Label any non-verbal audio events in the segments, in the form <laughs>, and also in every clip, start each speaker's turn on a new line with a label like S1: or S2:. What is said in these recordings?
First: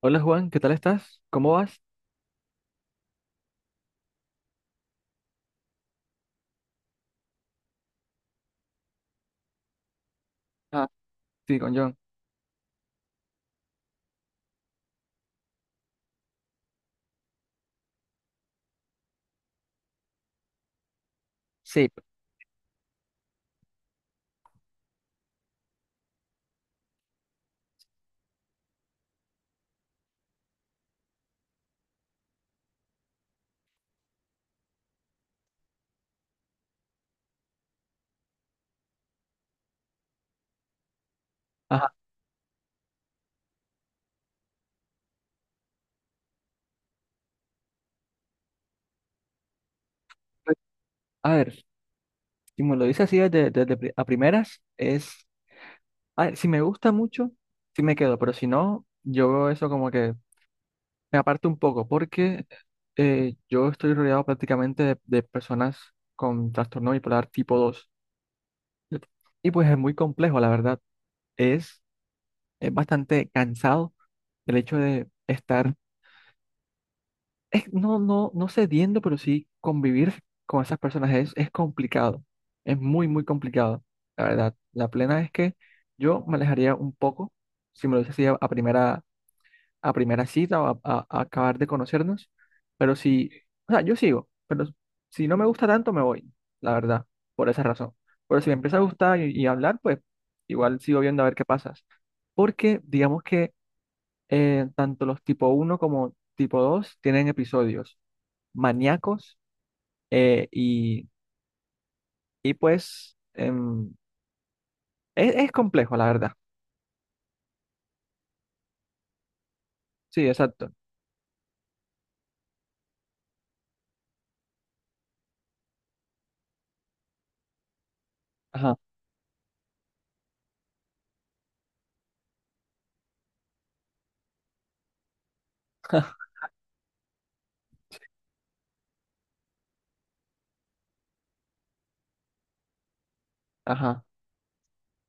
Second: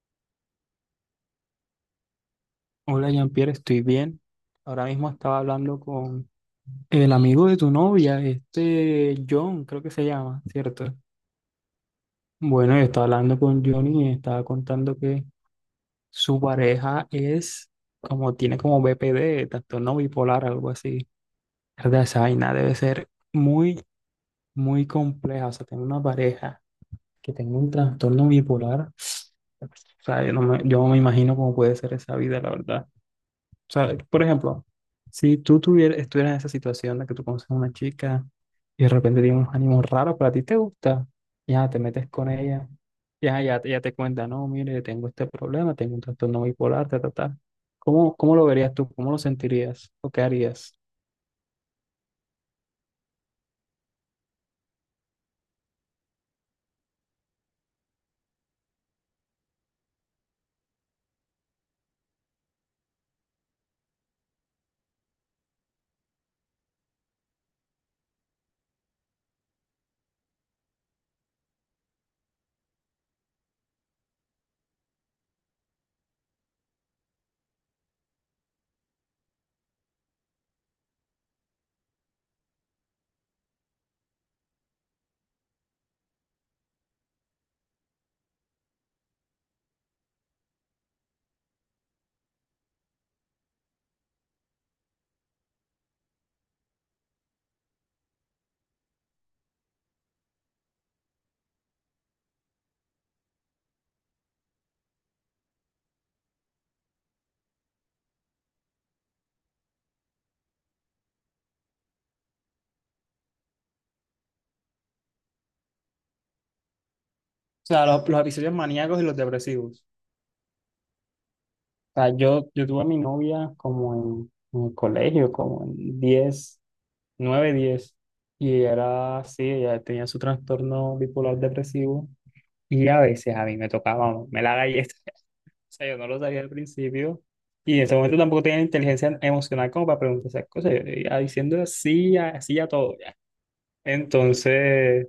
S1: Hola Juan, ¿qué tal estás? ¿Cómo vas?
S2: Hola Jean-Pierre, estoy bien. Ahora mismo estaba hablando con el amigo de tu novia, este John, creo que se llama,
S1: Ah,
S2: ¿cierto?
S1: sí, con John.
S2: Bueno, yo estaba hablando con John y me estaba contando que su pareja es como, tiene como BPD, trastorno bipolar, algo así.
S1: Sí.
S2: ¿Verdad? Esa vaina debe ser muy, muy compleja. O sea, tener una pareja que tenga un trastorno bipolar, <sniffs> o sea, yo no me imagino cómo puede ser esa vida, la verdad. O sea, por ejemplo, si tú tuvieras, estuvieras en esa situación en la que tú conoces a una chica y de repente tiene unos ánimos raros, pero a ti te gusta, ya te
S1: Ajá.
S2: metes con ella, ya, ya, ella te cuenta, no, mire, tengo este problema, tengo un trastorno bipolar, ta, ta, ta. ¿Cómo lo verías tú? ¿Cómo lo sentirías? ¿O qué
S1: pues,
S2: harías?
S1: A ver, si me lo dices así a primeras, es, a ver, si me gusta mucho, sí me quedo, pero si no, yo veo eso como que me aparto un poco, porque yo estoy rodeado prácticamente de personas con trastorno bipolar tipo dos. Y pues es muy complejo, la verdad. Es, es bastante cansado el hecho de estar no cediendo, pero sí convivir con esas personas es complicado. Es muy, muy complicado. La verdad, la plena es que yo me alejaría un poco, si me lo dices así a primera cita o a acabar de conocernos, pero si, o sea, yo sigo, pero si no me gusta tanto, me voy, la verdad, por esa razón. Pero si me empieza a gustar y hablar, pues igual sigo viendo a ver qué pasa. Porque digamos que tanto los tipo uno como tipo 2 tienen episodios maníacos, eh, y, y pues es complejo, la verdad.
S2: O sea, los episodios maníacos y los depresivos.
S1: Sí, exacto.
S2: O sea, yo tuve a mi novia como en el colegio, como en 10 9 10 y ella
S1: Ajá.
S2: era así, ella tenía su trastorno bipolar depresivo. Y a veces a mí me tocaba, me la galleta, <laughs> o sea, yo no lo
S1: <laughs>
S2: sabía al principio, y en ese momento tampoco tenía inteligencia emocional como para preguntar esas cosas, yo iba diciendo así, así a todo, ya.
S1: Ajá,
S2: Entonces,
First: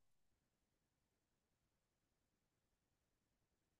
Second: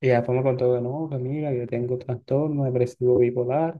S2: y después me contó que no, que mira, yo tengo trastorno depresivo bipolar,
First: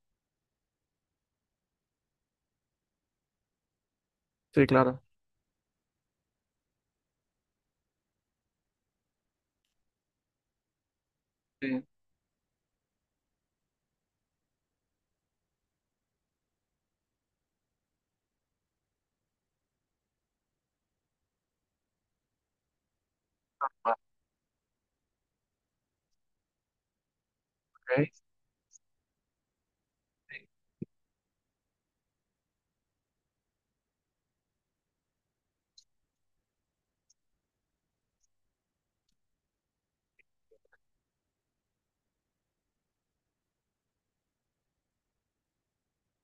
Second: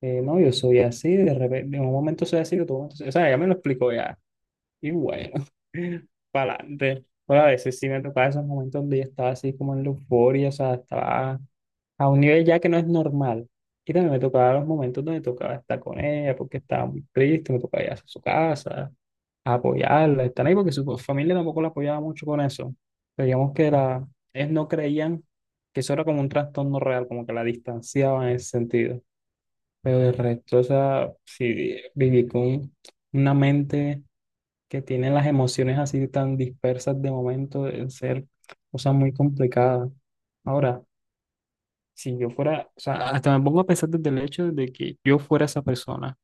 S2: no, yo soy así, de repente, en un momento soy así, de otro momento soy, o sea, ya me lo explicó ya,
S1: sí,
S2: y
S1: claro.
S2: bueno, <laughs> para adelante. Pero a veces sí me tocaba esos momentos donde yo estaba así como en la euforia, o sea, estaba
S1: Sí.
S2: a un nivel ya que no es normal. Y también me tocaba los momentos donde tocaba estar con ella porque estaba muy triste, me tocaba ir a su casa, a apoyarla, estar ahí porque su familia tampoco la apoyaba mucho con eso. Pero digamos que
S1: Ah,
S2: era, ellos no creían que eso era como un trastorno real, como que la
S1: ok.
S2: distanciaban en ese sentido. Pero el resto, o sea, sí, viví con una mente que tiene las emociones así tan dispersas de momento, de ser cosas muy complicadas. Ahora, si yo fuera, o sea, hasta me pongo a pensar desde el hecho de que yo fuera esa persona.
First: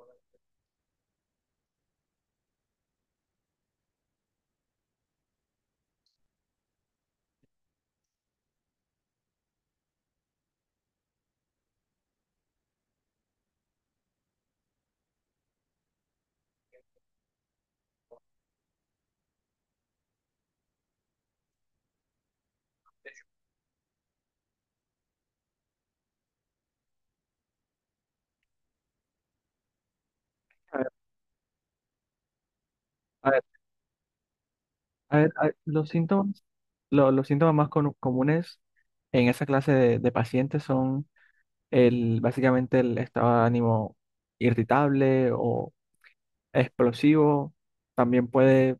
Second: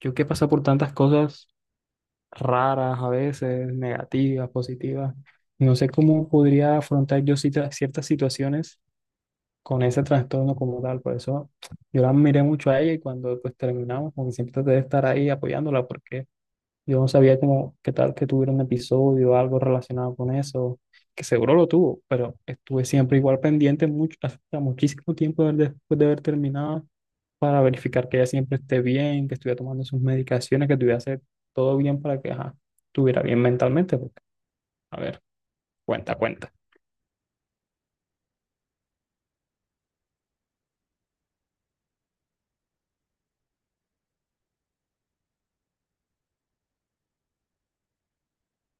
S2: Yo que he pasado por tantas cosas raras a veces, negativas, positivas. No sé cómo podría afrontar yo cita- ciertas situaciones con ese trastorno como tal. Por eso yo la miré mucho a ella y cuando pues terminamos, como que siempre traté de estar ahí apoyándola porque yo no sabía cómo, qué tal que tuviera un episodio o algo relacionado con eso, que seguro lo tuvo, pero estuve siempre igual pendiente mucho, hasta muchísimo tiempo de- después de haber terminado para verificar que ella siempre esté bien, que estuviera tomando sus medicaciones, que
S1: A ver,
S2: estuviera hacer todo bien para que ajá, estuviera
S1: a
S2: bien
S1: ver,
S2: mentalmente. Porque, a
S1: a
S2: ver,
S1: ver, a ver, los
S2: cuenta,
S1: síntomas,
S2: cuenta.
S1: los síntomas más comunes en esa clase de pacientes son el, básicamente el estado de ánimo irritable o explosivo. También puede,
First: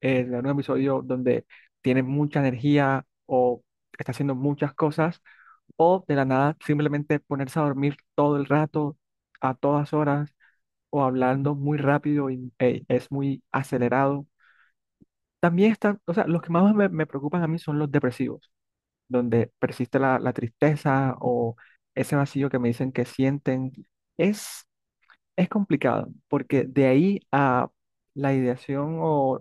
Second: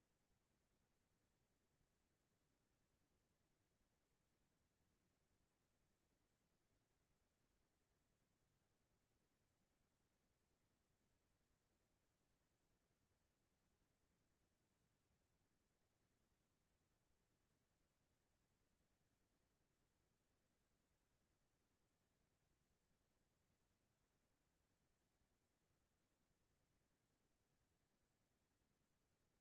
S1: tener un episodio donde tiene mucha energía o está haciendo muchas cosas o de la nada simplemente ponerse a dormir todo el rato, a todas horas, o hablando muy rápido y, es muy acelerado. También están, o sea, los que más me preocupan a mí son los depresivos, donde persiste la tristeza o ese vacío que me dicen que sienten. Es, es complicado, porque de ahí a la ideación o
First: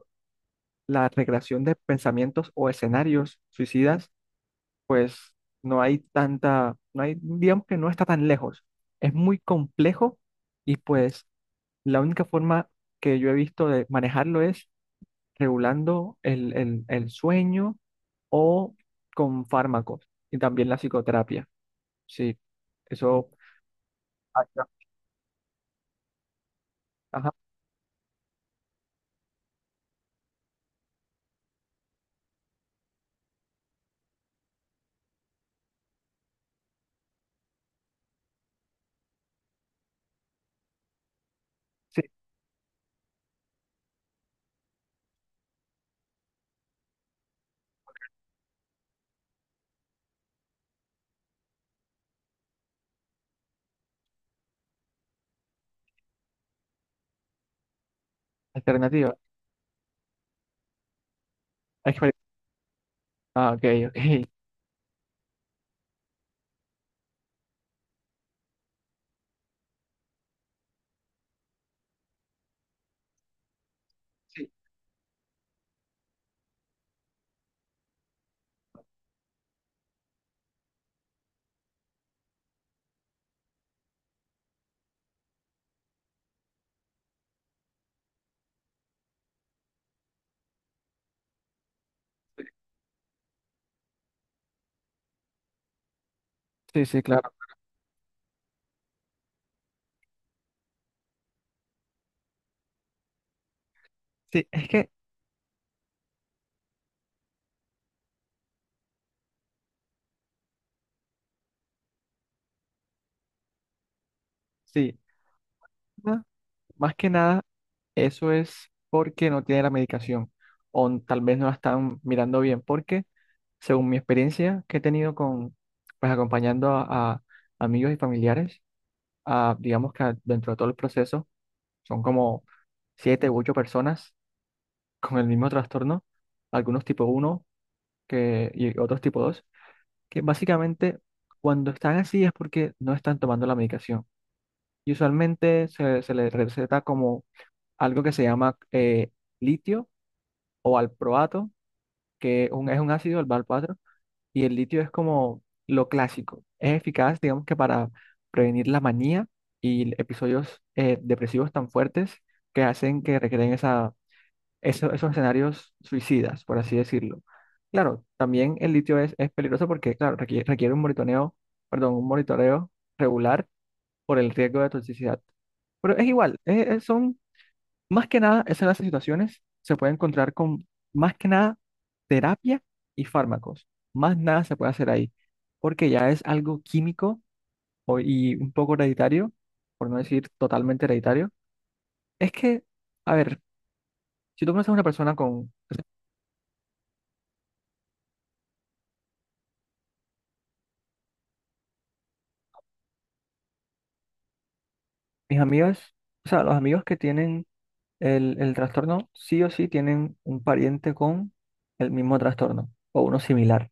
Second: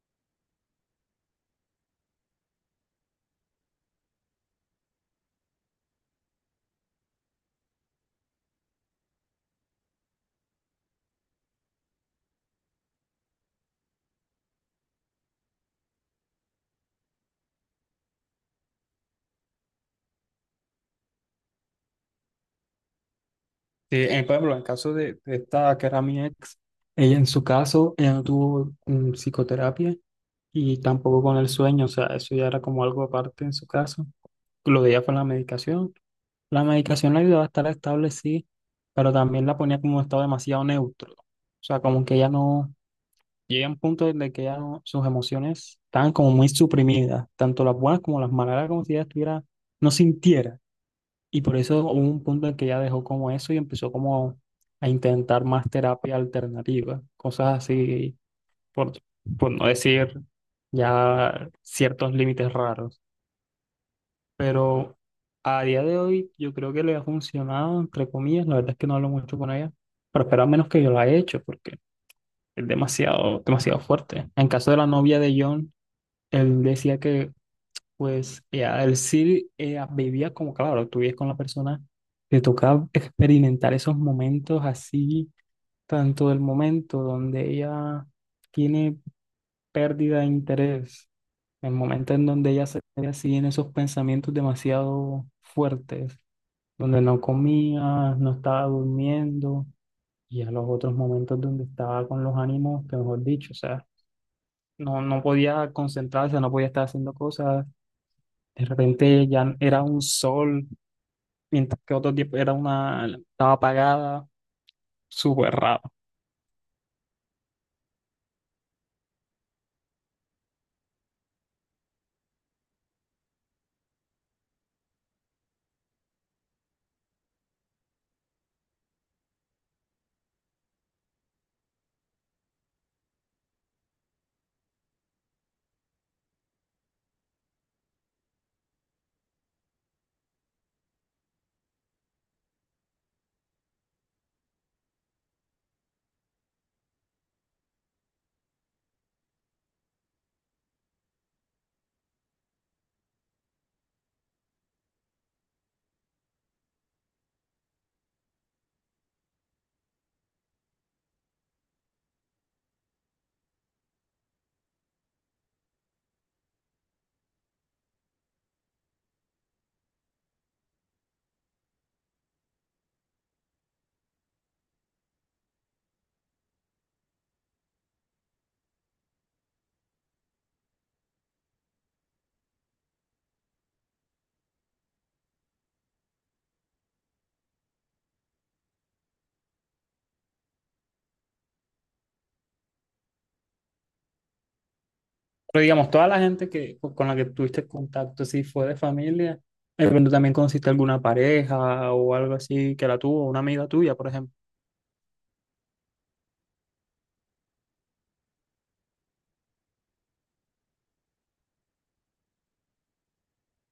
S1: la recreación de pensamientos o escenarios suicidas, pues no hay tanta, no hay, digamos que no está tan lejos. Es muy complejo, y pues la única forma que yo he visto de manejarlo es regulando el sueño o con fármacos y también la psicoterapia. Sí, eso.
S2: Sí, en, por ejemplo, en el
S1: Ajá,
S2: caso de esta que era mi ex, ella en
S1: ajá,
S2: su caso, ella no tuvo psicoterapia y tampoco con el sueño, o sea, eso ya era como algo aparte en su caso. Lo de ella fue la medicación. La medicación la ayudaba a estar estable, sí, pero también la ponía como en un estado demasiado neutro. O sea,
S1: sí,
S2: como que ella no. Llega un punto en el que ya no- sus emociones estaban como muy suprimidas, tanto las buenas como las malas, era como si ella estuviera, no sintiera. Y por eso hubo un punto en que ella dejó como eso y empezó como a intentar más terapia alternativa, cosas así, por,
S1: alternativa.
S2: por no decir ya
S1: Exper-
S2: ciertos límites raros.
S1: Ah, ok, ok.
S2: Pero a día de hoy yo creo que le ha funcionado, entre comillas, la verdad es que no hablo mucho con ella, pero espero al menos que yo lo haya hecho, porque es demasiado, demasiado fuerte. En
S1: Sí,
S2: caso de la novia de John, él decía que, pues, ya, él sí vivía como, claro, tú vives con la persona, te tocaba experimentar esos momentos así, tanto el momento donde ella tiene pérdida de interés, el momento en donde ella se ve así en esos pensamientos demasiado fuertes,
S1: sí,
S2: donde
S1: sí,
S2: no
S1: claro.
S2: comía, no estaba durmiendo, y a los otros momentos donde estaba con los ánimos, que mejor dicho, o sea,
S1: Sí, es que
S2: no, no podía concentrarse, no podía estar haciendo cosas. De repente ya era un sol, mientras que otro tiempo era una, estaba apagada,
S1: sí,
S2: súper raro.
S1: ma- más que nada. Eso es porque no tiene la medicación o tal vez no la están mirando bien, porque según mi experiencia que he tenido con, pues acompañando a amigos y familiares, a, digamos que dentro de todo el proceso son como siete u ocho personas con el mismo trastorno, algunos tipo uno que, y otros tipo 2 que básicamente cuando están así es porque no están tomando la medicación. Y usualmente se les receta como algo que se llama, litio o valproato, que es un ácido, el valproato, y el litio es como lo clásico. Es eficaz, digamos que para prevenir la manía y episodios, depresivos tan fuertes que hacen que requieren esa, esos escenarios suicidas, por así decirlo. Claro, también el litio es peligroso porque, claro, requiere un monitoreo, perdón, un monitoreo regular por el riesgo de toxicidad. Pero es igual, son más que nada, es en las situaciones se puede encontrar con, más que nada, terapia y fármacos. Más nada se puede hacer ahí, porque ya es algo químico y un poco hereditario, por no decir totalmente hereditario. Es que, a ver, si tú conoces a una persona con
S2: Pero digamos, toda la gente que, con la que tuviste contacto, si fue de familia, de repente también conociste alguna pareja o algo así que la tuvo, una amiga tuya, por ejemplo.
S1: mis amigas, o sea, los amigos que tienen el trastorno, sí o sí tienen un pariente con el mismo trastorno o uno similar.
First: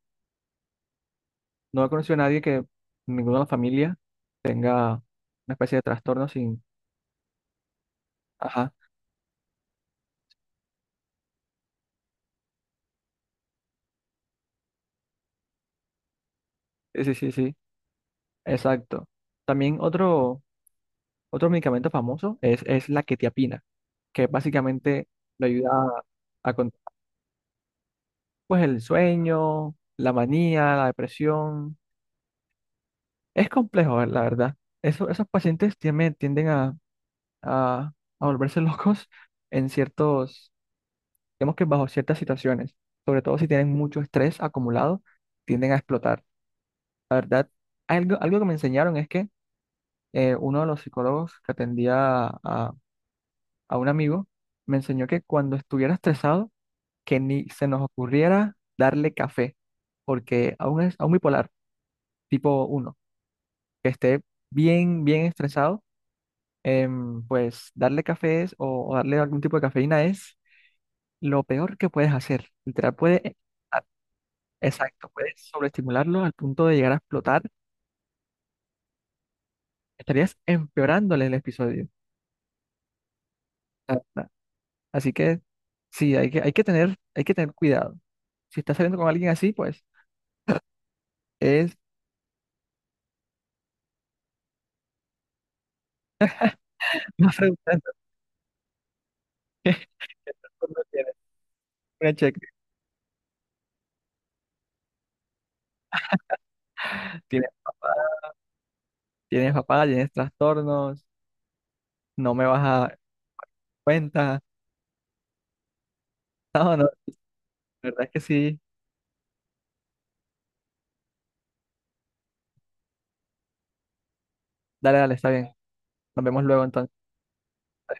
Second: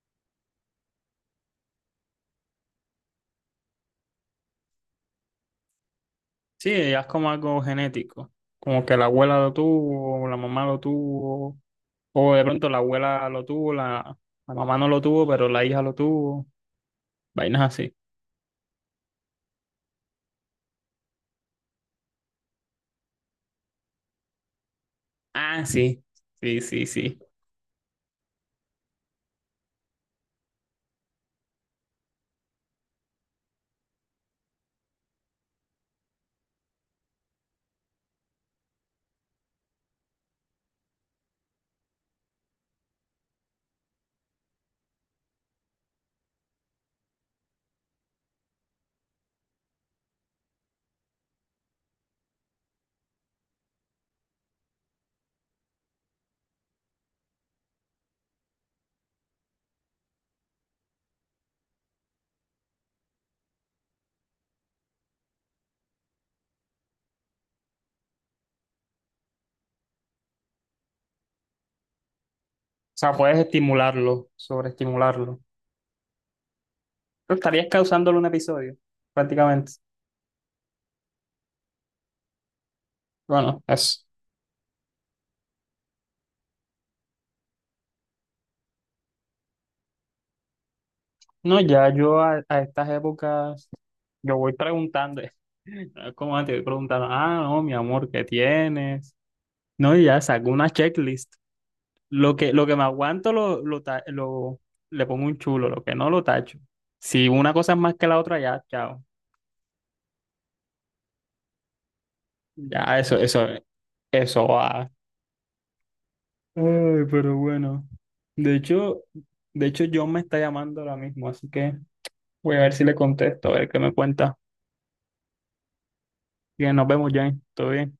S1: No he conocido a nadie que en ninguna familia tenga una especie de trastorno sin.
S2: Sí, ya es como algo genético,
S1: Ajá,
S2: como que la abuela lo tuvo, o la mamá lo tuvo, o de pronto la abuela lo tuvo, la mamá no lo tuvo, pero la hija lo tuvo,
S1: sí, sí, sí, sí,
S2: vainas así.
S1: exacto. También otro, otro medicamento famoso es la quetiapina, que básicamente le
S2: Ah,
S1: ayuda
S2: sí,
S1: a
S2: sí,
S1: controlar,
S2: sí, sí.
S1: pues, el sueño, la manía, la depresión. Es complejo, la verdad. Esos pacientes tienden a, a volverse <laughs> locos en ciertos, digamos que bajo ciertas situaciones, sobre todo si tienen mucho estrés acumulado, tienden a explotar. La verdad, algo, algo que me enseñaron es que, uno de los psicólogos que atendía a un amigo me enseñó que cuando estuviera estresado, que ni se nos ocurriera darle café, porque a un, a un bipolar tipo uno que esté bien, bien estresado, pues darle café o darle algún tipo de cafeína es lo peor que puedes hacer. Literal,
S2: O sea,
S1: puede,
S2: puedes
S1: a-
S2: estimularlo,
S1: exacto, puedes
S2: sobreestimularlo.
S1: sobreestimularlo al punto de llegar a
S2: Pero
S1: explotar.
S2: estarías causándole un episodio, prácticamente.
S1: Estarías empeorándole el episodio.
S2: Bueno,
S1: Ah,
S2: eso.
S1: ah, así que sí, hay que tener cuidado. Si estás saliendo con alguien así, pues
S2: No,
S1: es
S2: ya yo a estas épocas, yo voy preguntando. <laughs> No es como antes, voy preguntando,
S1: más
S2: ah, no, mi
S1: preguntando.
S2: amor, ¿qué tienes?
S1: <laughs>
S2: No, y ya saco una
S1: Cuando tienes
S2: checklist.
S1: una
S2: Lo
S1: cheque,
S2: que, lo que me aguanto le pongo un chulo, lo que no lo tacho. Si
S1: tienes
S2: una cosa es
S1: papá,
S2: más que la otra, ya, chao.
S1: tienes papá, tienes trastornos, no me vas a dar
S2: Ya, eso, eso,
S1: cuenta.
S2: eso,
S1: <laughs> No, no, la
S2: ay, pero bueno.
S1: verdad es que
S2: De
S1: sí.
S2: hecho, de hecho, John me está llamando ahora mismo, así que voy a ver si le contesto, a ver qué me cuenta.
S1: Dale, dale, está bien. Nos vemos luego
S2: Bien, nos
S1: entonces.
S2: vemos, Jane. Todo bien.